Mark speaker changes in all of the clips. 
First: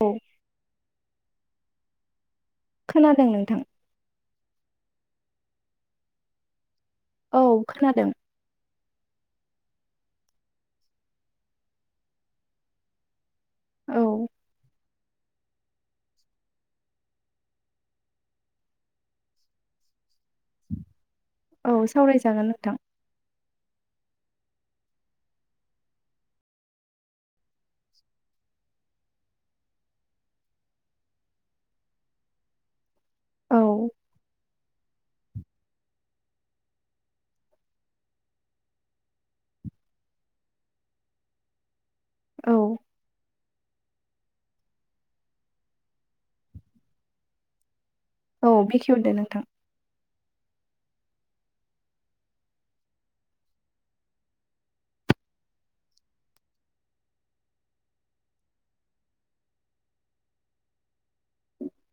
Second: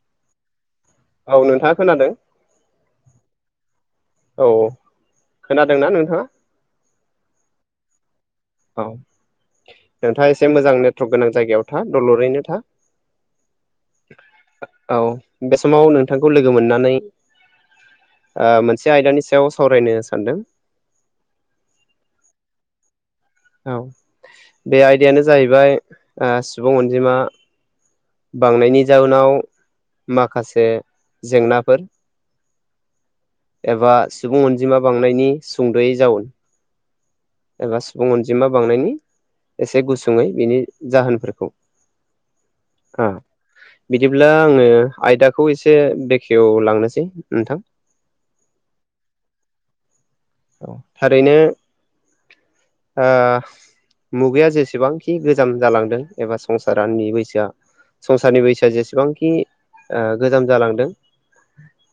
Speaker 1: औ
Speaker 2: औ नोंथाङा खोनादों।
Speaker 1: खोनादों नोंथां।
Speaker 2: औ खोनादोंना नोंथाङा?
Speaker 1: औ खोनादों।
Speaker 2: औ नोंथाङा एसे मोजां नेटवरक गोनां जायगायाव था दलरैनो था।
Speaker 1: औ
Speaker 2: औ बे समाव नोंथांखौ लोगो मोननानै मोनसे आयदानि सायाव सावरायनो सानदों।
Speaker 1: औ सावरायजागोन नोंथां।
Speaker 2: औ बे आयदायानो जाहैबाय सुबुं अनजिमा। बांनायनि जाउनाव माखासे जेंनाफोर
Speaker 1: औ
Speaker 2: एबा सुबुं अनजिमा बांनायनि सुंद'यै जाउन एबा सुबुं अनजिमा बांनायनि एसे गुसुङै बिनि जाहोनफोरखौ
Speaker 1: औ
Speaker 2: ओ बिदिब्ला आङो आयदाखौ एसे बेखेवलांनोसै नोंथां।
Speaker 1: औ बेखेवदो नोंथां।
Speaker 2: थारैनो मुगाया जेसेबांखि गोजाम जालांदों एबा संसारनि बैसोआ संसारनि बैसोआ जेसेबांखि गोजाम जालांदों।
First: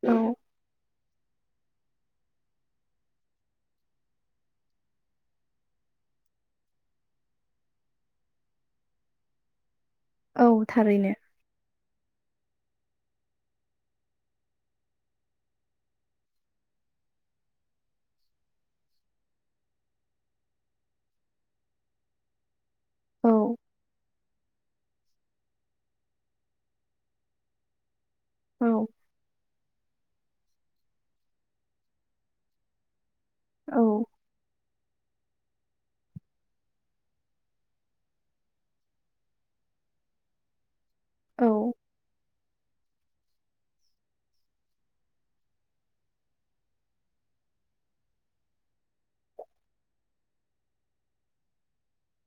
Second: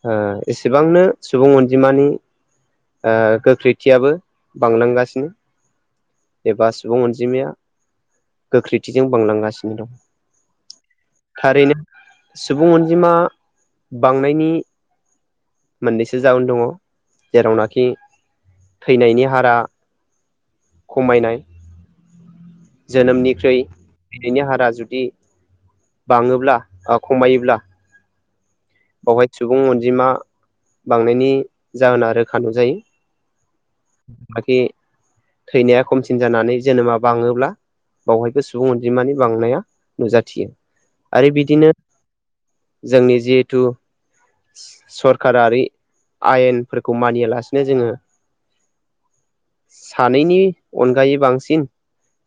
Speaker 1: औ
Speaker 2: एसेबांनो सुबुं अनजिमानि गोख्रैथियाबो बांलांगासिनो। एबा सुबुं अनजिमाया गोख्रैथिजों बांलांगासिनो दं।
Speaker 1: औ थारैनो
Speaker 2: थारैनो सुबुं अनजिमा बांनायनि मोननैसो जाहोन दङ जेरावनाखि थैनायनि हारा खमायनाय
Speaker 1: औ
Speaker 2: जोनोमनिख्रुइ थनायनि हारा जुदि बाङोब्ला खमायोब्ला
Speaker 1: औ
Speaker 2: बेवहाय सुबुं अनजिमा बांनायनि जाहोना रोखा नुजायो।
Speaker 1: औ
Speaker 2: बाखि थैनाया खमसिन जानानै जोनोमा बाङोब्ला बावहायबो सुबुं अनजिमानि बांनाया नुजाथियो। आरो
Speaker 1: औ
Speaker 2: बिदिनो जोंनि जिहेथु। सरकाराओ आयेनफोरखौ मानियालासिनो जोङो। सानैनि अनगायै बांसिन।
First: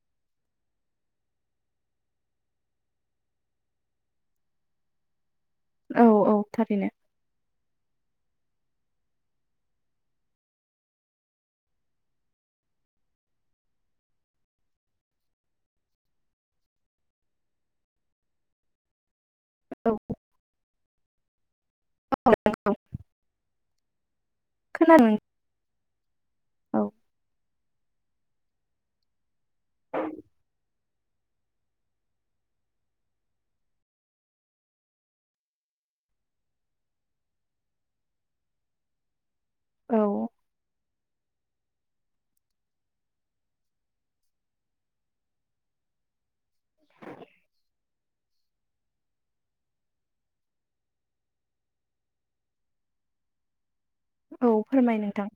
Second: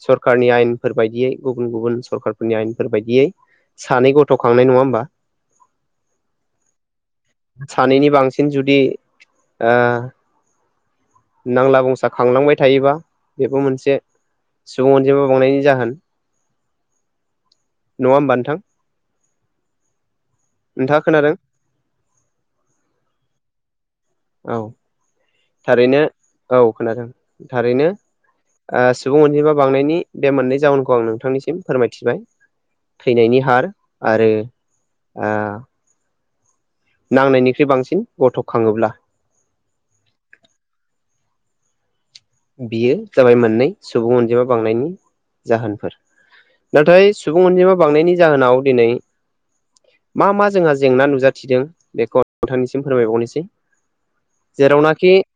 Speaker 2: सरखारारनि आयेनफोर बायदियै गुबुन गुबुन सरखारफोरनि आयेनफोर बायदियै। सानै गथ' खांनाय नङा होमबा?
Speaker 1: औ औ थारैनो।
Speaker 2: सानैनि बांसिन जुदि ओ नांला बंसा खांलांबाय थायोबा बेबो मोनसे सुबुं अनजिमा बावनायनि जाहोन नङा होमबा नोंथां।
Speaker 1: औ
Speaker 2: नोंथाङा खोनादों?
Speaker 1: औ
Speaker 2: औ
Speaker 1: खोनादों।
Speaker 2: थारैनो औ खोनादों थारैनो सुबुं अनजिमा बांनायनि बे मोननै जाउनखौ आं नोंथांनिसिम फोरमायथिबाय थैनायनि हार आरो आ नांनायनिख्रुइ बांसिन गथ' खाङोब्ला
Speaker 1: औ
Speaker 2: बियो जाबाय मोननै सुबुं अनजिमा बांनायनि जाहोनफोर नाथाय सुबुं अनजिमा बांनायनि जाहोनाव दिनै मा मा जोंहा जेंना नुजाथिदों बेखौ नोंथांनिसिम फोरमायबावनोसै
Speaker 1: औ फोरमाय
Speaker 2: जेरावनाखि
Speaker 1: नोंथां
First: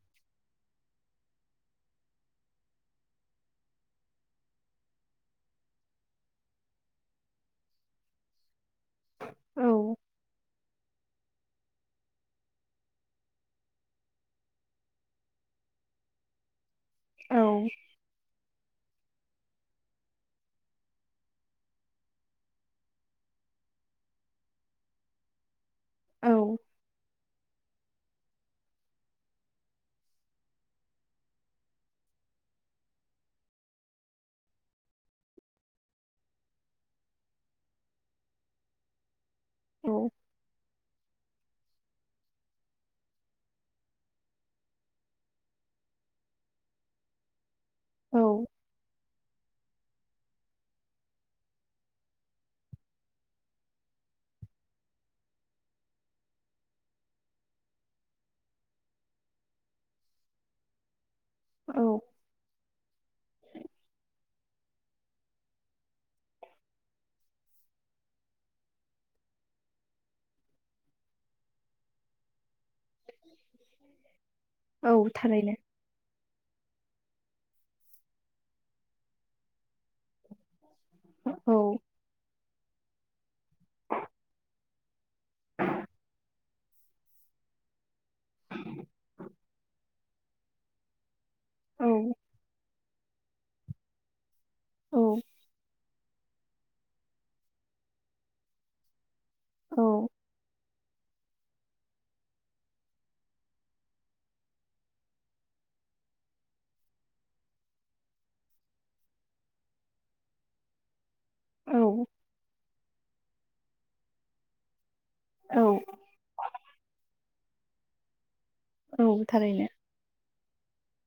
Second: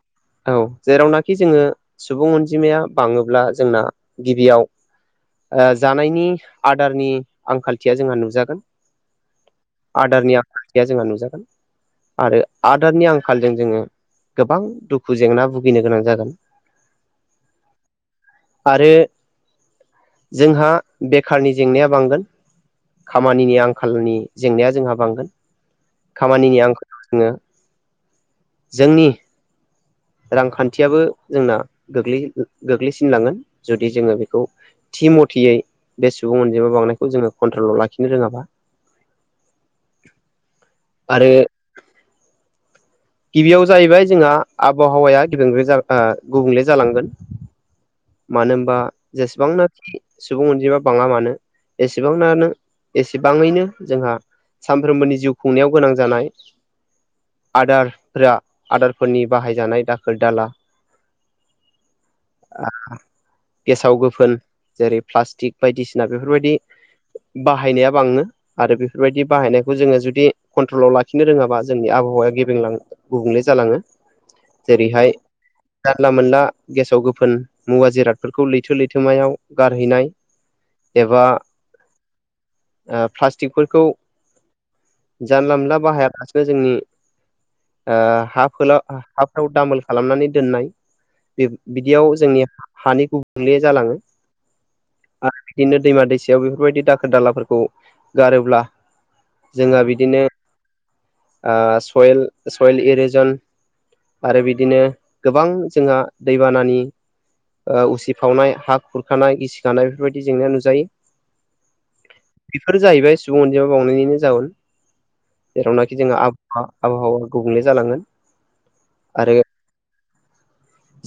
Speaker 2: औ जेरावनाखि जोंङो सुबुं अनजिमाया बाङोब्ला जोंना गिबियाव जानायनि आदारनि आंखालथिया जोंहा नुजागोन
Speaker 1: औ
Speaker 2: आदारनि आया जोंहा नुजागोन आरो आदारनि आंखालजों जोंङो गोबां दुखु जेंना भुगिनो गोनां जागोन
Speaker 1: औ
Speaker 2: आरो जोंहा बेखारनि जेंनाया बांगोन खामानिनि आंखालनि जेंनाया जोंहा बांगोन
Speaker 1: औ
Speaker 2: खामानिनि आंखालाव जोंङो जोंनि रांखान्थियाबो जोंना गोग्लैसिन नांगोन जुदि जोंङो बेखौ थि मथयै बे सुबुं अनजिमा बांनायखौ जोंङो कन्ट्रलाव लाखिनो रोंङाबा
Speaker 1: औ
Speaker 2: आरो गिबियाव जाहैबाय जोंहा आबहावाया गिदे गुबुंले जालांगोन
Speaker 1: औ
Speaker 2: मानो होनबा जेसेबांना सुबुं अनजिमा बाङा मानो एसेबांानो एसेबाङैनो जोंहा सानफ्रोमबोनि जिउ खुंनायाव गोनां जानाय आदारफोरा आदारफोरनि बाहायजानाय दाखोर दाला
Speaker 1: औ
Speaker 2: अ गेसाव गोफोन जेरै प्लास्टिक बायदिसिना बेफोरबायदि बाहायनाया बाङो आरो बेफोरबायदि बाहायनायखौ जोंङो जुदि कन्ट्रलाव लाखिनो रोंङाबा जोंनि आबहावाया गेब्रेंलाङो गुबुंले जालांङो
Speaker 1: औ
Speaker 2: जेरैहाय
Speaker 1: थारैनो
Speaker 2: जानला मोनला गेसाव गोफोन मुवा जिरादफोरखौ लैथो लैथोमायाव गारहैनाय एबा
Speaker 1: औ औ
Speaker 2: प्लास्टिकफोरखौ जानला मोनला बाहायालासिनो जोंनि हा हाफ्राव दामोल खालामनानै दोननाय
Speaker 1: औ
Speaker 2: बिदियाव जोंनि हानि गुबुंले जालाङो आरो बिदिनो दैमा दैसायाव बेफोरबायदि दाखोर दालाफोरखौ गारोब्ला जोंहा बिदिनो सयेल सयेल एरिजन आरो बिदिनो गोबां जोंहा दैबानानि उसिफावनाय हा खुरखानाय गिसिखानाय बेफोरबायदि जेंनाया नुजायो
Speaker 1: औ
Speaker 2: बेफोर जाहैबाय सुबुं अनजिमा बांनायनिनो जाउन
Speaker 1: औ
Speaker 2: जेरावनाखि जोंहा आबहावा आबहावा गुबुंले जालांगोन
Speaker 1: औ
Speaker 2: आरो
Speaker 1: थारैनो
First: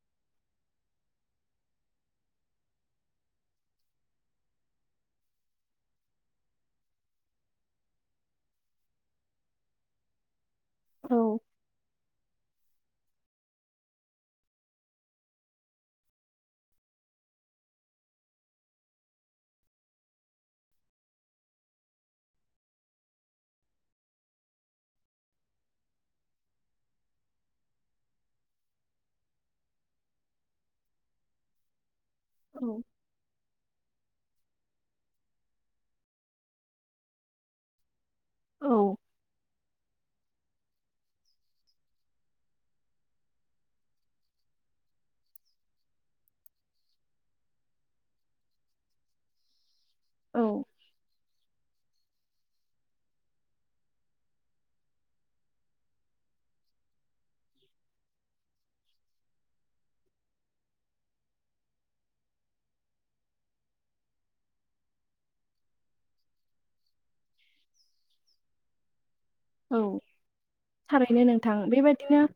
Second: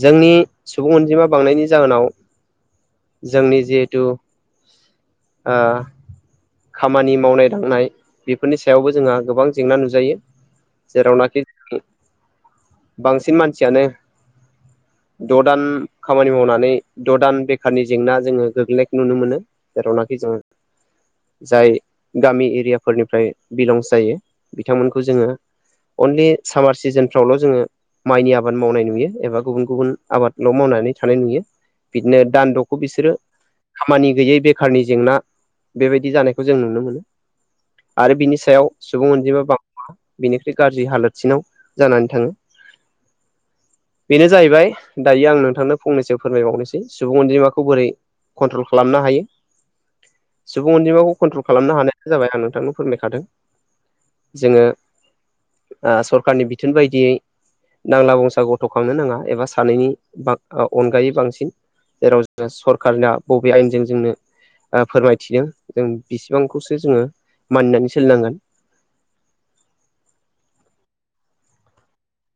Speaker 2: जोंनि सुबुं अनजिमा बांनायनि जाहोनाव जोंनि जिहेथु ओ खामानि मावनाय दांनाय बेफोरनि सायावबो जोंहा गोबां जेंना नुजायो
Speaker 1: औ
Speaker 2: जेरावनाखि बांसिन मानसियानो द' दान खामानि मावनानै द' दान बेखारनि जेंना जोङो गोग्लैनायखौ नुनो मोनो जेरावनाखि जों जाय गामि एरियाफोरनिफ्राय बिलंस जायो बिथांमोनखौ जोंङो अनलि सामार सिजोन फावल' जोंङो माइनि आबाद मावनाय नुयो एबा गुबुन गुबुन आबादल' मावनानै थानाय नुयो बिदिनो दानद'खौ बिसोरो खामानि गैयै बेखारनि जेंना बेबायदि जानायखौ जों नुनो मोनो आरो बिनि सायाव सुबुं अनजिमा बाङा बिनिख्रुइ गाज्रि हालोदसिनाव जानानै थाङो बेनो जाहैबाय दायो आं नोंथांनो फंनैसो फोरमायबावनोसै सुबुं अनजिमाखौ बोरै कन्ट्रल खालामनो हायो
Speaker 1: औ
Speaker 2: सुबुं अनजिमाखौ कन्ट्रल खालामनो हानाय जाबाय आं नोंथांनो फोरमायखादों जोङो सरखारनि बिथोन बायदियै नांला बंसा गथ' थ' खांनो नाङा एबा सानैनि अनगायै बांसिन जेराव जोङो सरखारनिया बबे आयेनजों जोंनो फोरमायथिदों जों बिसिबांखौसो जोङो मानिनानै सोलिनांगोन
Speaker 1: औ थारैनो नोंथां बेबादिनो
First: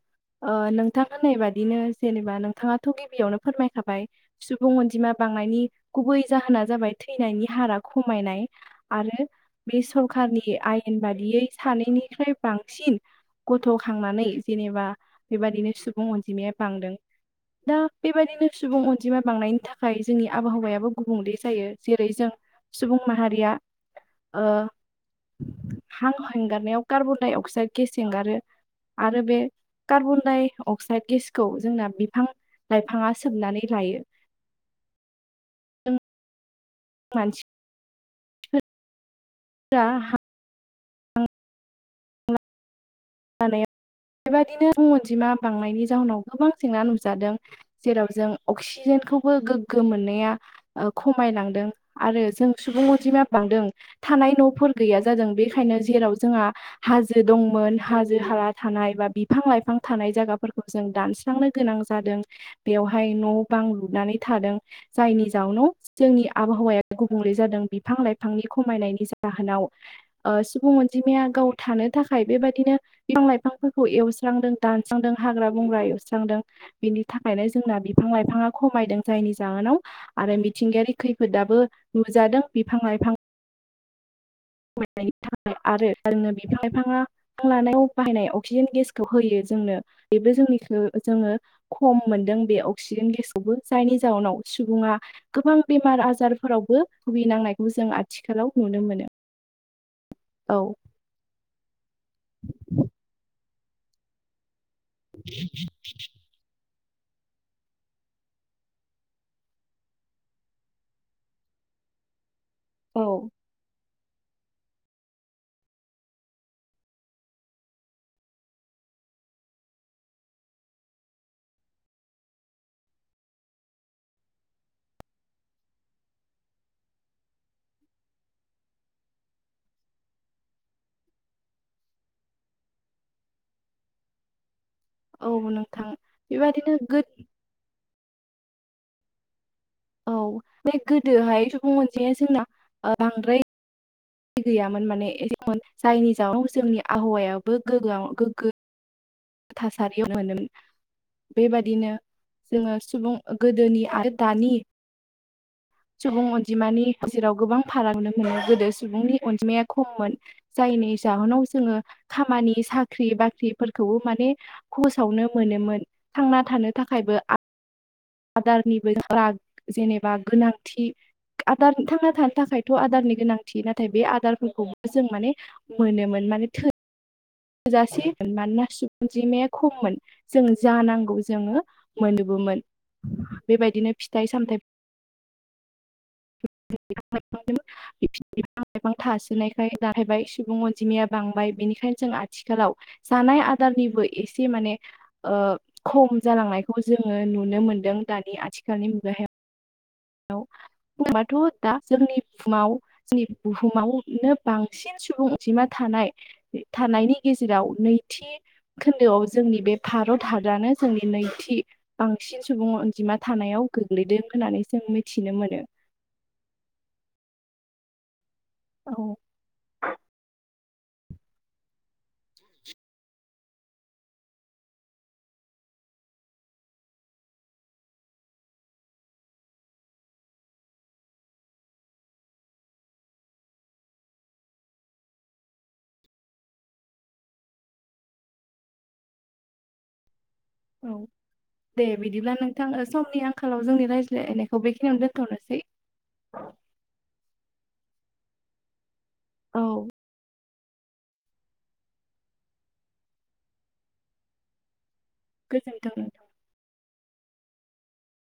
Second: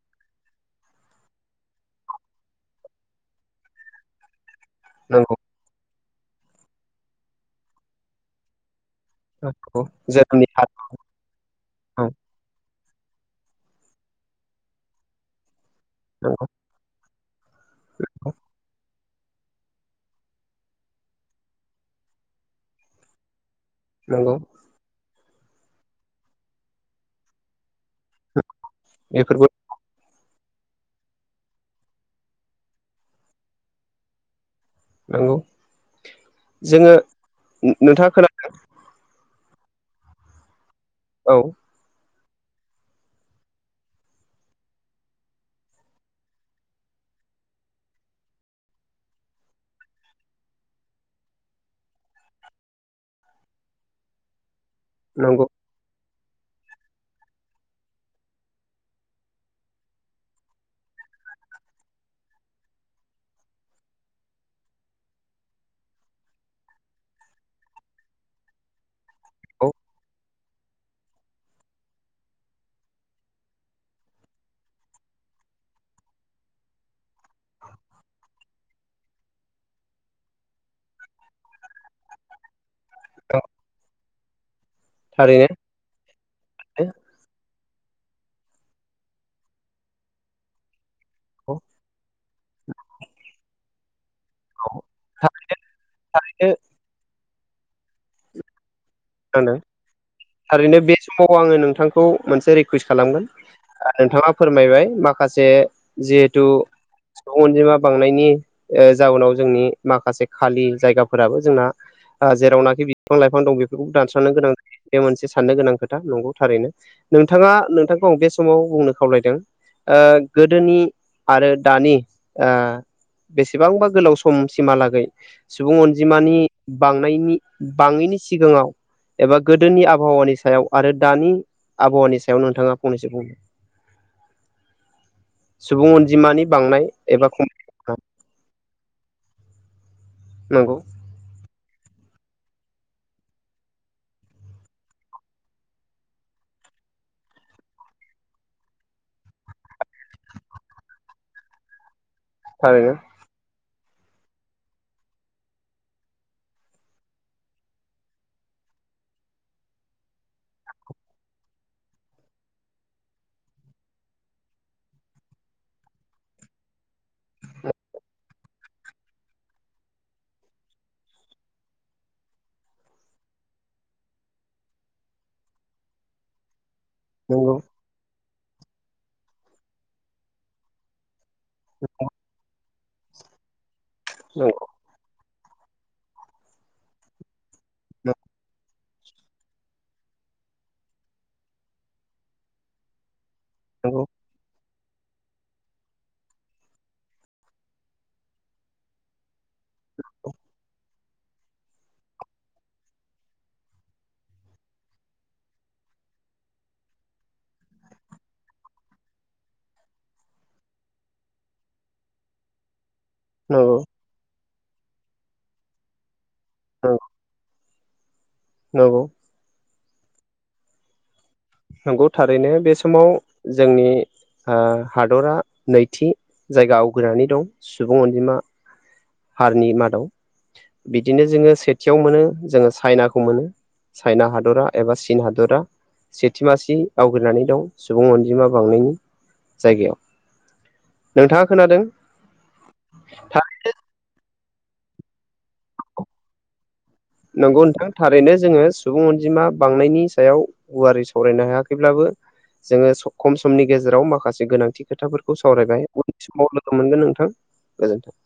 Speaker 1: ओ नोंथां होननाय बादिनो जेनेबा नोंथाङाथ' गिबियावनो फोरमायखाबाय सुबुं अनजिमा
Speaker 2: नंगौ
Speaker 1: बांनायनि गुबै जाहोना जाबाय थैनायनि हारा खमायनाय आरो
Speaker 2: नंगौ
Speaker 1: बे सरखारनि
Speaker 2: जोंनि
Speaker 1: आयेन बादियै सानै निफ्राय बांसिन गथ' खांनानै जेनेबा बेबायदिनो सु सुबुं
Speaker 2: नंगौ
Speaker 1: अनजिमाया बांदों
Speaker 2: [inaudible]
Speaker 1: दा बेबायदिनो सुबुं अनजिमा बांनायनि थाखाय जोंनि आबहावायाबो गुबुंले जायो जेरै जों सुबुं माहारिया
Speaker 2: नंगौ
Speaker 1: हां हंगारनायाव कार्बन डाइ अक्साइड गेस एंगारो आरो बेे
Speaker 2: बेफोरबो
Speaker 1: कार्बन दाइ अक्साइड गेसखौ जोंना बिफां लाइफाङा सोबनानै लायो
Speaker 2: नंगौ जोङो
Speaker 1: मानसि [unintelligible]
Speaker 2: नोंथाङा खोना
Speaker 1: [unintelligible]
Speaker 2: औ
Speaker 1: [unintelligible] जानायाव बेबायदिनो अनजिमा बांनायनि जाहोनाव गोबां जेंना नुजादों जेराव जों अक्सिजेनखौबो गोग्गो मोननाया खमायलांदों आरो जों सुबुं अनजिमाया बांदों थानाय न'फोर गैया जादों
Speaker 2: नंगौ
Speaker 1: बेखायनो जेराव जोंहा हाजो दंमोन हाजो हाला थानाय बा बिफां लाइफां थानाय जायगाफोरखौ जों दानस्रांनो गोनां जादों बेवहाय न' बां लुनानै थादों जायनि जाउनाव जोंनि आबहावाया गुबुंले जादों बिफां लाइफांनि खमायनायनि जाव
Speaker 2: औ
Speaker 1: जाहोनाव ओ सुबुं अनजिमाया गाव थानो थाखाय बेबाय दिनो बिफां लाइफांफोरखौ एवस्रांदों दानस्रांदों हाग्रा बंग्रा एवस्रांदों बेनि थाखायनो जोंना बिफां लाइफाङा खमायदों जायनि जाहोनाव आरो मिथिंगायारि खैफोदाबो नुजादों बिफां लाइफां
Speaker 2: [unintelligible]
Speaker 1: [unintelligible]
Speaker 2: थारैनो
Speaker 1: आरो जोंनो बिफां लाइफाङा हां लानायाव बाहायनाय अक्सिजेन गेसखौ होयो जोंनो बेबो जोंनिखौ जोङो
Speaker 2: औ
Speaker 1: खम मोनदों बे अक्सिजेन गेसखौबो जायनि जाहोनाव
Speaker 2: औ
Speaker 1: सुबुङा गोबां बेमार
Speaker 2: थारैनो
Speaker 1: आजारफोरावबो भुगिनांनायखौ जों आथिखालाव नुनो मोनो
Speaker 2: दों
Speaker 1: औ
Speaker 2: थारैनो बे बे समाव आङो नोंथांखौ मोनसे रिकुवेस्ट खालामगोन नोंथाङा फोरमायबाय माखासे जिहेतु अनजिमा बांनायनि जाउनाव जोंनि माखासे खालि जायगाफोराबो जोंना जेरावनाखि
Speaker 1: औ
Speaker 2: बिफां लाइफां दं बेफोरखौबो दानस्रांनो गोनां जायो बे मोनसे साननो गोनां खोथा नंगौ थारैनो नोंथाङा नोंथांखौ आं बे समाव बुंनो खावलायदों ओ गोदोनि आरो दानि ओ बेसेबांबा गोलाव समसिमहालागै सुबुं अनजिमानि बांनायनि बाङैनि सिगाङाव एबा गोदोनि आबहावानि सायाव आरो दानि आबहावानि सायाव नोंथाङा फंनैसो बुं।
Speaker 1: औ नोंथां
Speaker 2: सुबुं अनजिमानि
Speaker 1: बेबादिनो
Speaker 2: बांनाय
Speaker 1: गो
Speaker 2: एबा खम
Speaker 1: औ बे
Speaker 2: नंगौ
Speaker 1: गोदोहाय सुबुं अनजिमाया जोंना बांद्राय गैयामोन माने जायनि जाउनाव जोंनि आबहावायाबो गोगोआव गोगगो थासारियाव मोनोमोन बेबादिनो जोङो
Speaker 2: थारैनो
Speaker 1: सुबुं गोदोनि आरो दानि सुबुं अनजिमानि गेजेराव गोबां फाराग नुनो मोनो गोदो सुबुंनि अनजिमाया खममोन। जायनि जाहोनाव जोङो खामानि साख्रि बाख्रिफोरखौबो माने फोसावनो मोनोमोन थांना थानो थाखायबो आ आदारनिबो फाराग जेनेबा गोनां। थि आदार थांना थानो थाखायथ' आदारनि गोनांथि नाथाय बे आदारफोरखौबो जों माने मोनोमोन माने थो
Speaker 2: नंगौ
Speaker 1: जासै मानोना सुबुं अनजिमाया खममोन जों जानांगौ जोंङो मोनो मोन बेबायदिनो फिथाइ
Speaker 2: नंगौ
Speaker 1: सामथाय [unintelligible]
Speaker 2: [unintelligible]
Speaker 1: बिफां थासोनायखाय जाहैबाय सुबुं अनजिमाया बांबाय बेनिखायनो जों आथिखालाव जानाय आ
Speaker 2: नंगौ
Speaker 1: दारनिबो एसे माने ओ खम जालांनायखौ जोङो नुनो मोनदों। दानि आथिखालनि मुगायाव बुंबाथ' दा जोंनि भुमाव। जोंनि बुहुमावनो बांसिन सुबुं अजिमा थानाय थानायनि गेजेराव नैथि। खोन्दोआव जोंनि बे भारत हादरानो जोंनि नैथि बांसिन सुबुं अनजिमा। थानायाव
Speaker 2: नंगौ
Speaker 1: गोग्लैदो होननानै जों मिथिनो मोनो।
Speaker 2: औ। नंगौ
Speaker 1: औ
Speaker 2: नंगौ थारैनो बे समाव जोंनि ओ हादरा नैथि जायगा आवग्रिनानै दं सुबुं अनजिमा। हारनि मादाव बिदिनो जोङो सेथियाव मोनो जोङो चाइनाखौ मोनो। चाइना हादरा एबा चिन हादोरा। सेथि मासि आवग्रिनानै दं सुबुं अनजिमा बांनायनि जायगायाव।
Speaker 1: औ
Speaker 2: नोंथाङा
Speaker 1: दे
Speaker 2: खोनादों
Speaker 1: बिदिब्ला नोंथां ओ समनि आंखालाव जोंनि रायज्लायनायखौ बेखिनियावनो दोनथ'नोसै।
Speaker 2: नंगौ नोंथां थारैनो जोङो सुबुं अनजिमा
Speaker 1: औ
Speaker 2: बांनायनि सायाव गुवारै सावरायनो हायाखैब्लाबो जोङो खम समनि गेजेराव माखासे गोनांथि खोथाफोर खौ सावरायबाय
Speaker 1: गोजोन्थों।
Speaker 2: उननि समाव लोगो मोनगोन नोंथां गोजोन्थों।